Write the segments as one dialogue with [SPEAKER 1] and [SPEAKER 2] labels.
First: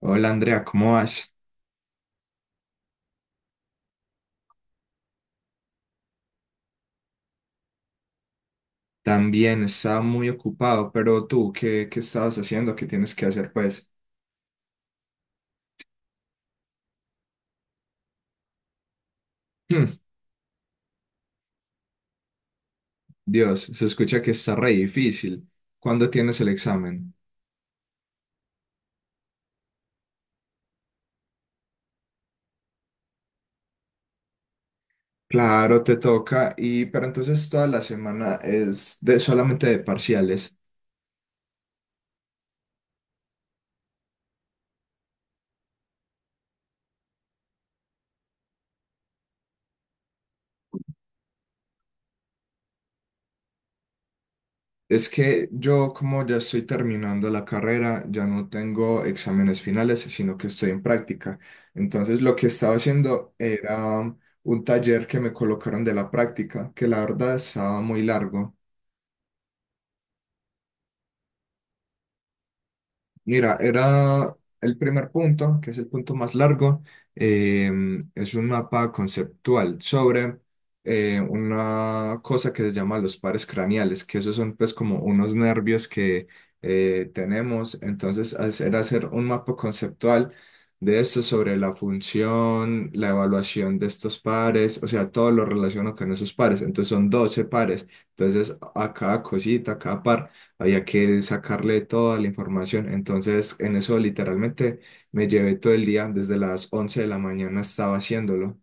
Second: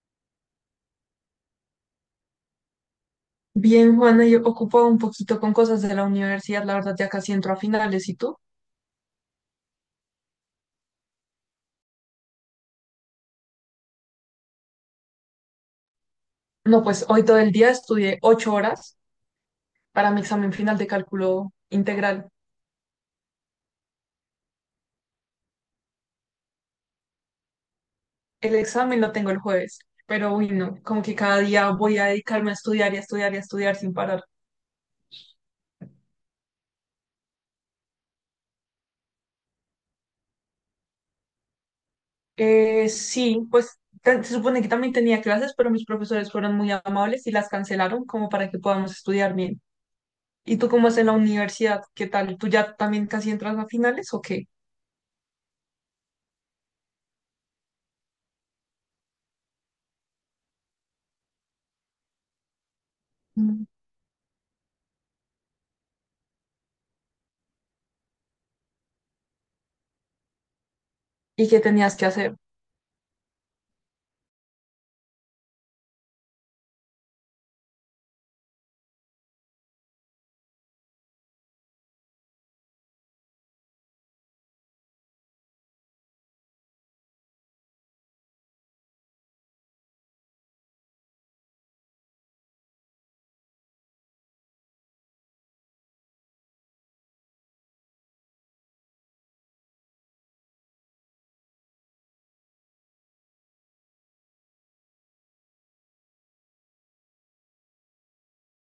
[SPEAKER 1] Hola Andrea, ¿cómo vas?
[SPEAKER 2] Bien, Juana, yo ocupado un poquito con cosas de la universidad, la verdad ya casi entro a finales, ¿y tú?
[SPEAKER 1] También estaba muy ocupado, pero tú, ¿qué estabas haciendo? ¿Qué tienes que hacer, pues?
[SPEAKER 2] No, pues hoy todo el día estudié 8 horas
[SPEAKER 1] Hmm.
[SPEAKER 2] para mi examen final de cálculo integral.
[SPEAKER 1] Dios, se escucha que está re difícil. ¿Cuándo tienes el examen?
[SPEAKER 2] El examen lo tengo el jueves, pero uy, no, como que cada día voy a dedicarme a estudiar y a estudiar y a estudiar sin parar.
[SPEAKER 1] Claro, te toca, y pero entonces toda la semana es de solamente de parciales.
[SPEAKER 2] Sí, pues se supone que también tenía clases, pero mis profesores fueron muy amables y las cancelaron como para que podamos estudiar bien. ¿Y tú cómo es en la universidad? ¿Qué tal? ¿Tú ya también casi entras a finales o qué?
[SPEAKER 1] Es que yo, como ya estoy terminando la carrera, ya no tengo exámenes finales, sino que estoy en práctica. Entonces, lo que estaba haciendo
[SPEAKER 2] Mm.
[SPEAKER 1] era un taller que me colocaron de la práctica, que la verdad estaba muy largo.
[SPEAKER 2] ¿Y qué tenías que hacer?
[SPEAKER 1] Mira, era el primer punto, que es el punto más largo. eh, es un mapa conceptual sobre una cosa que se llama los pares craneales, que esos son pues como unos nervios que tenemos. Entonces, era hacer un mapa conceptual de esto sobre la función, la evaluación de estos pares, o sea, todo lo relacionado con esos pares. Entonces, son 12 pares. Entonces, a cada cosita, a cada par había que sacarle toda la información. Entonces, en eso literalmente me llevé todo el día, desde las 11 de la mañana estaba haciéndolo.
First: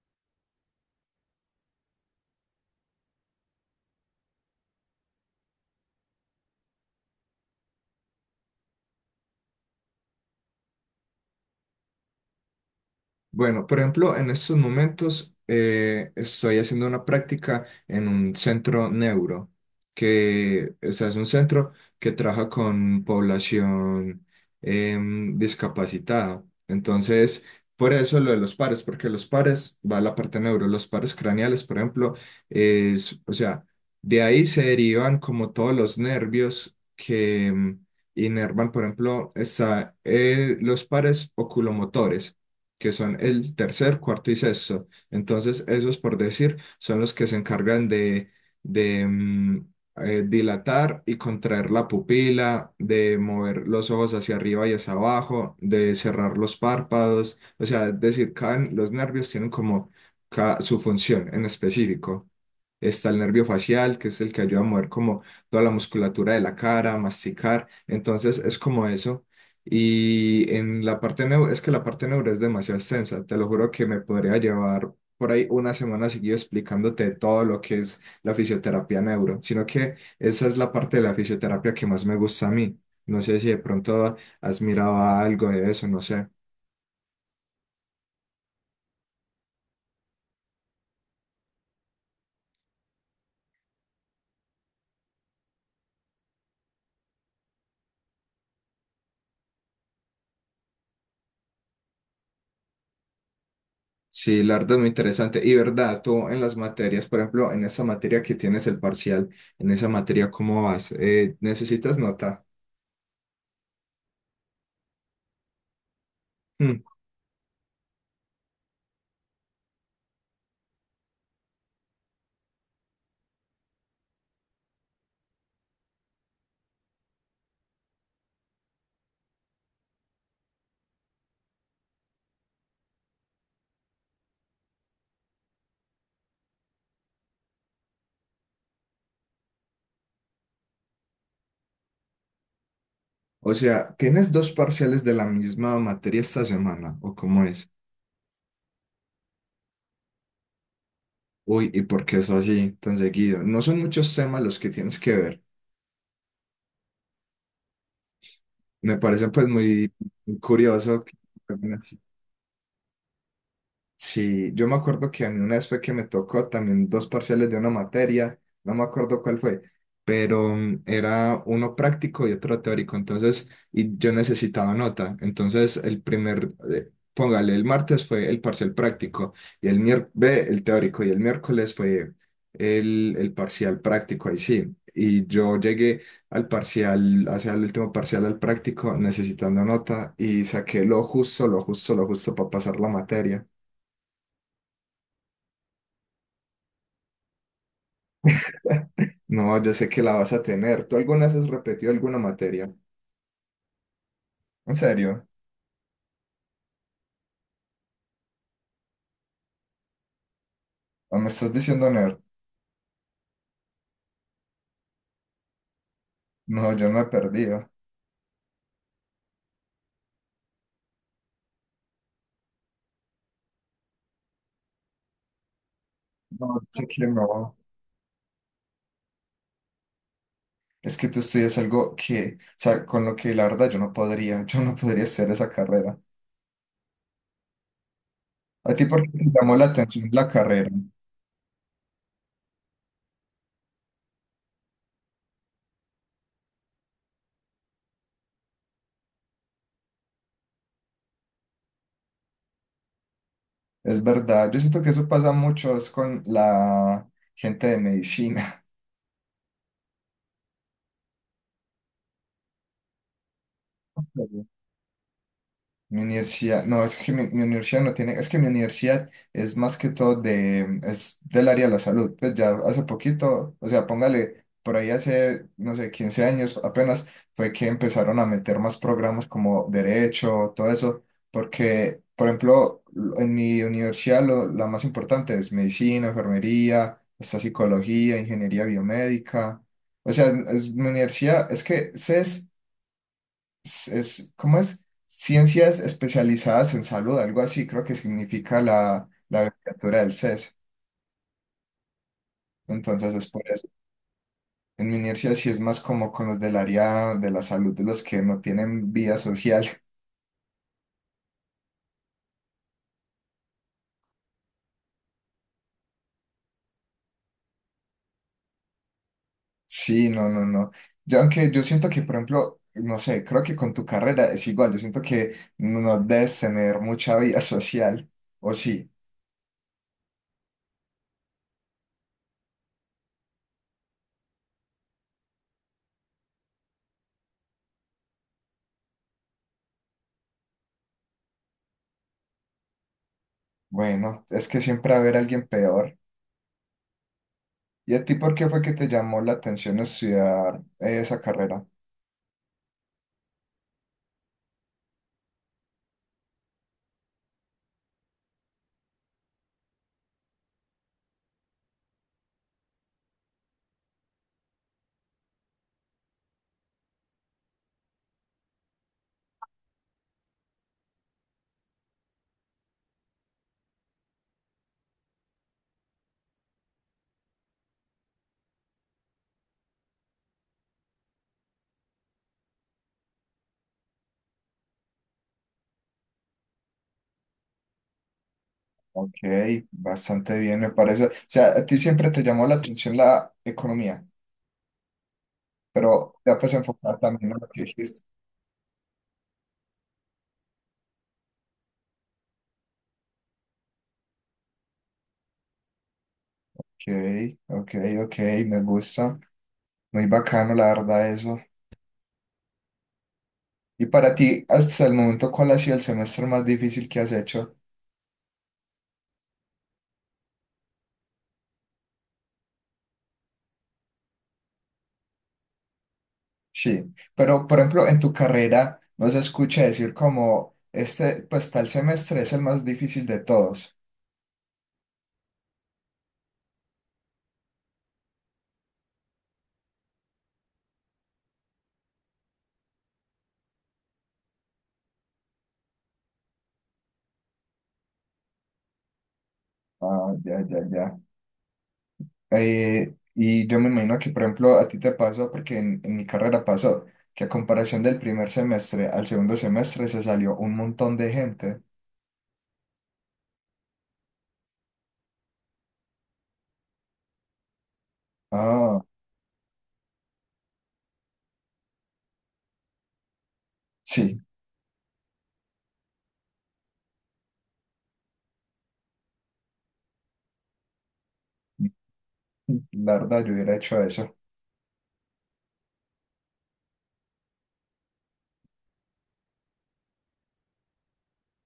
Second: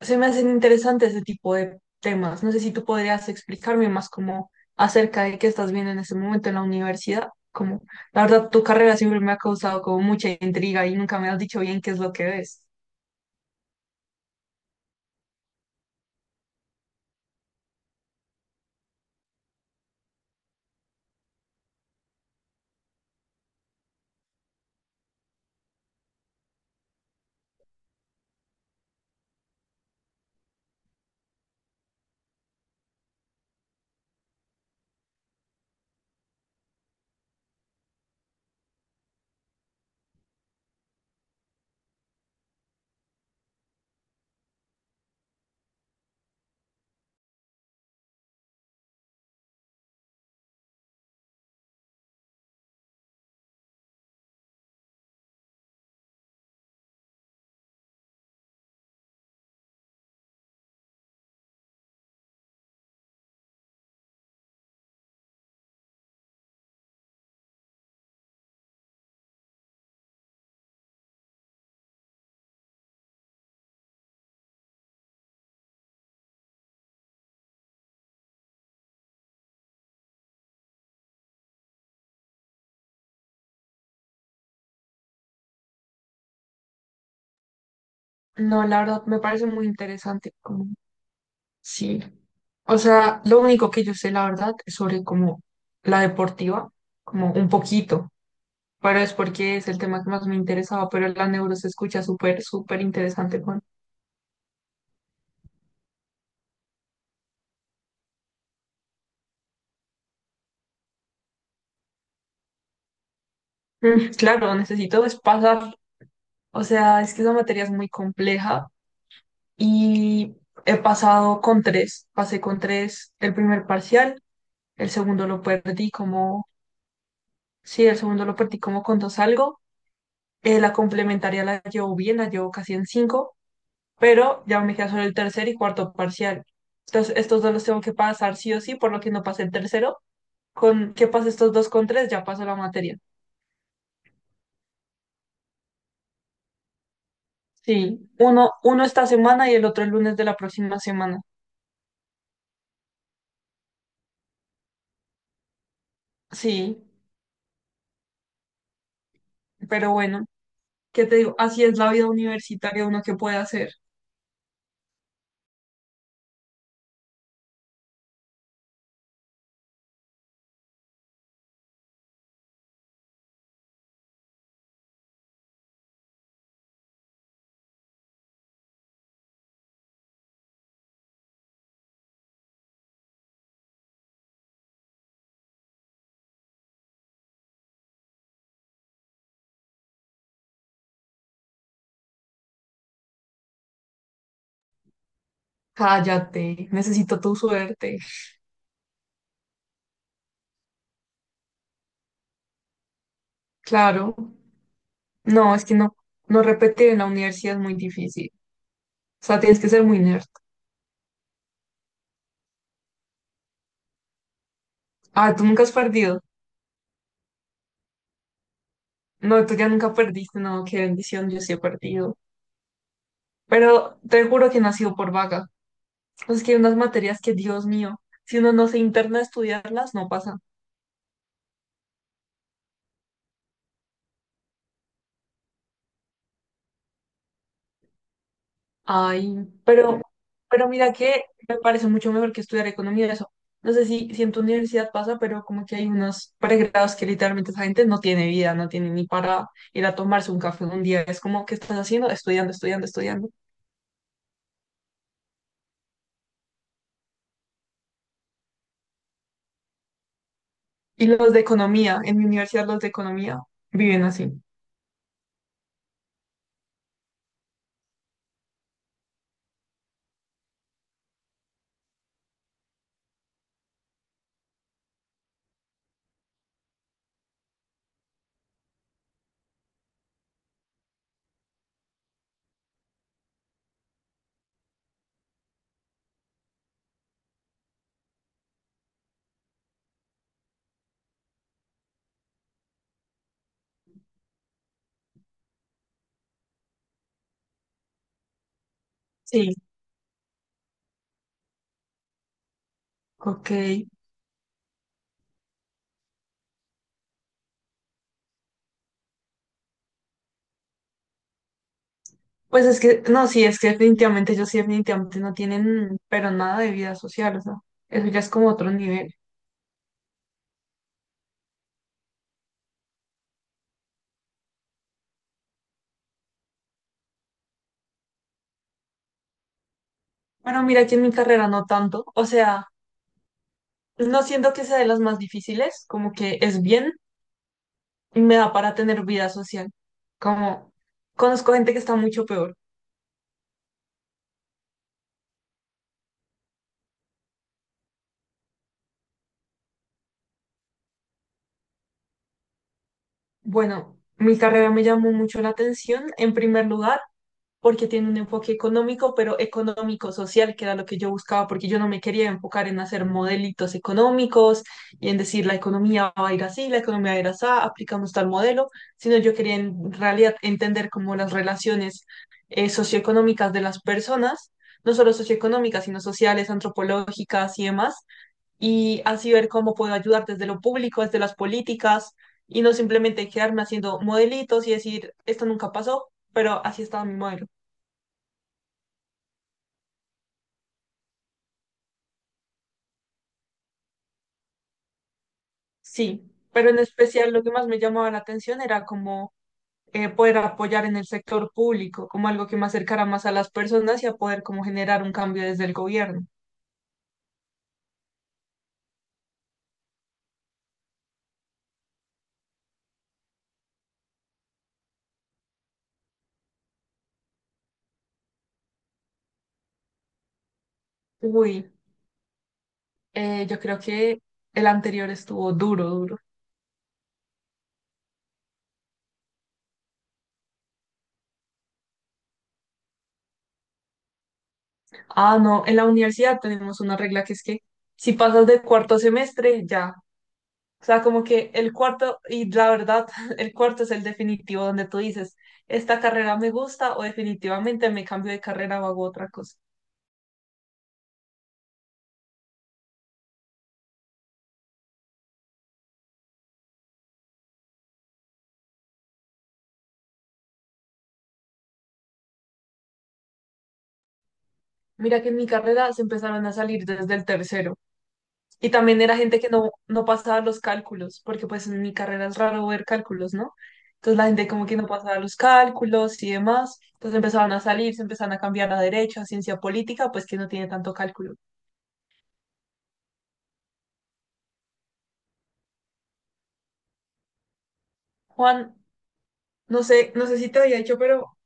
[SPEAKER 2] Se me hacen interesantes ese tipo de temas. No sé si tú podrías explicarme más como acerca de qué estás viendo en ese momento en la universidad. Como, la verdad, tu carrera siempre me ha causado como mucha intriga y nunca me has dicho bien qué es lo que ves.
[SPEAKER 1] Bueno, por ejemplo, en estos momentos estoy haciendo una práctica en un centro neuro, que o sea, es un centro que trabaja con población discapacitada. Entonces, por eso lo de los pares, porque los pares va a la parte neuro, los pares craneales, por ejemplo, es, o sea, de ahí se derivan como todos los nervios que inervan, por ejemplo, está, los pares oculomotores que son el tercer, cuarto y sexto. Entonces, esos, por decir, son los que se encargan de, dilatar y contraer la pupila, de mover los ojos hacia arriba y hacia abajo, de cerrar los párpados. O sea, es decir, los nervios tienen como su función en específico. Está el nervio facial, que es el que ayuda a mover como toda la musculatura de la cara, masticar. Entonces es como eso. Y en la parte neuro, es que la parte neuro es demasiado extensa. Te lo juro que me podría llevar por ahí una semana seguida explicándote todo lo que es la fisioterapia neuro. Sino que esa es la parte de la fisioterapia que más me gusta a mí. No sé si de pronto has mirado algo de eso, no sé.
[SPEAKER 2] No, la verdad, me parece muy interesante, como, sí. O sea, lo único que yo sé, la verdad, es sobre como la deportiva, como un poquito, pero es porque es el tema que más me interesaba, pero la neuro se escucha súper, súper interesante, Juan.
[SPEAKER 1] Sí, la verdad es muy interesante. Y verdad, tú en las materias, por ejemplo, en esa materia que tienes el parcial, en esa materia, ¿cómo vas? ¿Eh, necesitas nota?
[SPEAKER 2] Mm, claro, necesito es pasar. O
[SPEAKER 1] Mm.
[SPEAKER 2] sea, es que esa materia es muy compleja y he pasado con tres. Pasé con tres el primer parcial, el segundo lo perdí como, sí, el segundo lo perdí como con dos algo. La complementaria la llevo bien, la llevo casi en cinco, pero ya me queda solo el tercer y cuarto parcial. Entonces, estos dos los tengo que pasar sí o sí, por lo que no pasé el tercero. Con que pase estos dos con tres, ya paso la materia.
[SPEAKER 1] O sea, ¿tienes dos parciales de la misma materia esta semana? ¿O cómo es?
[SPEAKER 2] Sí, uno esta semana y el otro el lunes de la próxima semana.
[SPEAKER 1] Uy, ¿y por qué eso así tan seguido? No son muchos temas los que tienes que ver.
[SPEAKER 2] Sí,
[SPEAKER 1] Me parece pues muy
[SPEAKER 2] pero bueno.
[SPEAKER 1] curioso.
[SPEAKER 2] ¿Qué te digo? Así es la vida universitaria, uno que puede hacer.
[SPEAKER 1] Sí, yo me acuerdo que a mí una vez fue que me tocó también dos parciales de una materia, no me acuerdo cuál fue, pero era uno práctico y otro teórico, entonces, y yo necesitaba nota, entonces el primer, póngale, el martes fue el parcial práctico y el miércoles, el teórico y el miércoles fue el parcial práctico, ahí sí, y yo llegué al parcial, hacia el último parcial al práctico necesitando nota y saqué lo justo, lo justo, lo justo para pasar la materia.
[SPEAKER 2] Cállate, necesito tu suerte.
[SPEAKER 1] No, yo sé que la vas a tener. ¿Tú alguna vez has repetido alguna materia?
[SPEAKER 2] Claro.
[SPEAKER 1] ¿En serio?
[SPEAKER 2] No, es que no, no repetir en la universidad es muy difícil. O sea, tienes que ser muy nerd.
[SPEAKER 1] ¿O me estás diciendo nerd?
[SPEAKER 2] Ah, tú nunca has perdido.
[SPEAKER 1] No, yo no he perdido.
[SPEAKER 2] No, tú ya nunca perdiste, no, qué bendición, yo sí he perdido. Pero te juro que no ha sido por vaga. Es
[SPEAKER 1] No,
[SPEAKER 2] que hay unas
[SPEAKER 1] sé que
[SPEAKER 2] materias
[SPEAKER 1] no.
[SPEAKER 2] que, Dios mío, si uno no se interna a estudiarlas, no pasa.
[SPEAKER 1] Es que tú estudias algo que, o sea, con lo que la verdad yo no podría hacer esa carrera. ¿A ti por qué te
[SPEAKER 2] Ay,
[SPEAKER 1] llamó la
[SPEAKER 2] pero,
[SPEAKER 1] atención la
[SPEAKER 2] pero
[SPEAKER 1] carrera?
[SPEAKER 2] mira que me parece mucho mejor que estudiar economía eso. No sé si en tu universidad pasa, pero como que hay unos pregrados que literalmente esa gente no tiene vida, no tiene ni para ir a tomarse un café un día. Es como, ¿qué estás haciendo? Estudiando, estudiando, estudiando.
[SPEAKER 1] Es verdad, yo siento que eso pasa mucho es con la gente de medicina.
[SPEAKER 2] Y los de economía, en mi universidad los de economía viven así.
[SPEAKER 1] Mi universidad, no, es que mi universidad no tiene, es que mi universidad es más que todo de, es del área de la salud, pues ya hace poquito, o sea, póngale, por ahí hace, no sé, 15 años apenas fue que empezaron a meter más programas como derecho, todo eso, porque, por ejemplo, en mi universidad lo, la más importante es medicina, enfermería, hasta psicología, ingeniería biomédica, o sea, es, mi universidad, es que CES es, ¿cómo es? Ciencias especializadas en salud, algo así creo que significa la, la
[SPEAKER 2] Sí,
[SPEAKER 1] abreviatura del CES. Entonces es por
[SPEAKER 2] ok.
[SPEAKER 1] eso. En mi universidad sí es más como con los del área de la salud, de los que no tienen vida social.
[SPEAKER 2] Pues es que, no, sí, es que definitivamente ellos sí definitivamente no tienen, pero nada de vida social, o sea, eso ya es como otro nivel.
[SPEAKER 1] Sí, no, no, no. Yo, aunque yo siento que, por ejemplo, no sé, creo que con tu carrera es igual. Yo siento que no debes tener mucha vida social. O sí,
[SPEAKER 2] Bueno, mira que en mi carrera no tanto, o sea... No siento que sea de las más difíciles, como que es bien y me da para tener vida social. Como conozco gente que está mucho peor.
[SPEAKER 1] bueno, es que siempre va a haber alguien peor. ¿Y a ti por qué fue que te llamó la atención estudiar esa carrera?
[SPEAKER 2] Bueno, mi carrera me llamó mucho la atención, en primer lugar, porque tiene un enfoque económico, pero económico-social, que era lo que yo buscaba, porque yo no me quería enfocar en hacer modelitos económicos y en decir la economía va a ir así, la economía va a ir así, aplicamos tal modelo, sino yo quería en realidad entender cómo las relaciones socioeconómicas de las personas, no solo socioeconómicas, sino sociales, antropológicas y demás, y así ver cómo puedo ayudar desde lo público, desde las políticas. Y no simplemente quedarme haciendo modelitos y decir, esto nunca pasó, pero así estaba mi modelo.
[SPEAKER 1] Ok, bastante bien, me parece. O sea, a ti siempre te llamó la atención la economía, pero
[SPEAKER 2] Sí,
[SPEAKER 1] ya pues
[SPEAKER 2] pero en
[SPEAKER 1] enfocada también
[SPEAKER 2] especial
[SPEAKER 1] en
[SPEAKER 2] lo
[SPEAKER 1] lo
[SPEAKER 2] que
[SPEAKER 1] que
[SPEAKER 2] más me
[SPEAKER 1] dijiste.
[SPEAKER 2] llamaba la atención era como poder apoyar en el sector público, como algo que me acercara más a las personas y a poder como generar un cambio desde el gobierno.
[SPEAKER 1] Ok, ok, ok, me gusta. Muy bacano, la verdad, eso. Y para ti, hasta el momento, ¿cuál ha sido el semestre más difícil que has hecho?
[SPEAKER 2] Uy, yo creo que el anterior estuvo duro, duro.
[SPEAKER 1] Sí, pero por ejemplo, en tu carrera no se escucha decir como, este, pues tal semestre es el más difícil de todos.
[SPEAKER 2] Ah, no, en la universidad tenemos una regla que es que si pasas de cuarto semestre, ya. O sea, como que el cuarto, y la verdad, el cuarto es el definitivo donde tú dices, esta carrera me gusta o definitivamente me cambio de carrera o hago otra cosa.
[SPEAKER 1] Ah, ya, ya, ya. Y yo me imagino que, por ejemplo, a ti te pasó, porque en mi carrera pasó, que a comparación del primer semestre al segundo semestre se salió un montón de gente.
[SPEAKER 2] Mira que en mi carrera se empezaron a salir desde el tercero. Y
[SPEAKER 1] Ah,
[SPEAKER 2] también era gente que no pasaba los cálculos, porque pues en mi carrera es raro ver cálculos, ¿no? Entonces
[SPEAKER 1] sí,
[SPEAKER 2] la gente como que no pasaba los cálculos y demás. Entonces empezaban a salir, se empezaban a cambiar a derecho, a ciencia política, pues que no tiene tanto cálculo.
[SPEAKER 1] la verdad, yo hubiera hecho eso.
[SPEAKER 2] Juan, no sé si te había dicho, pero,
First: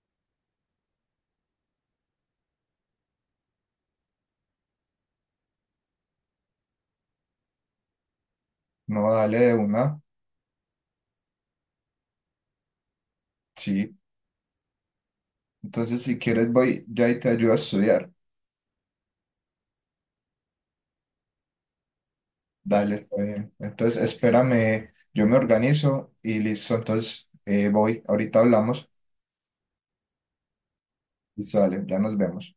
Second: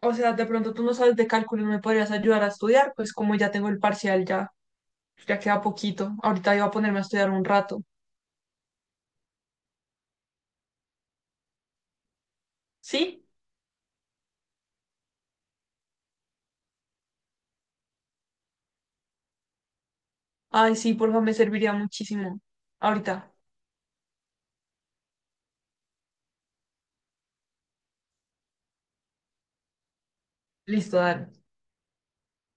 [SPEAKER 2] o sea, de pronto tú no sabes de cálculo y me podrías ayudar a estudiar, pues como ya tengo el parcial, ya, ya queda poquito. Ahorita iba a ponerme a estudiar un rato.
[SPEAKER 1] No, dale de una,
[SPEAKER 2] ¿Sí?
[SPEAKER 1] sí. Entonces, si quieres, voy ya y te ayudo a estudiar.
[SPEAKER 2] Ay, sí, porfa, me serviría muchísimo.
[SPEAKER 1] Dale, está
[SPEAKER 2] Ahorita.
[SPEAKER 1] bien. Entonces, espérame, yo me organizo y listo. Entonces, voy, ahorita hablamos.
[SPEAKER 2] Listo, dale.
[SPEAKER 1] Listo, dale, ya nos vemos.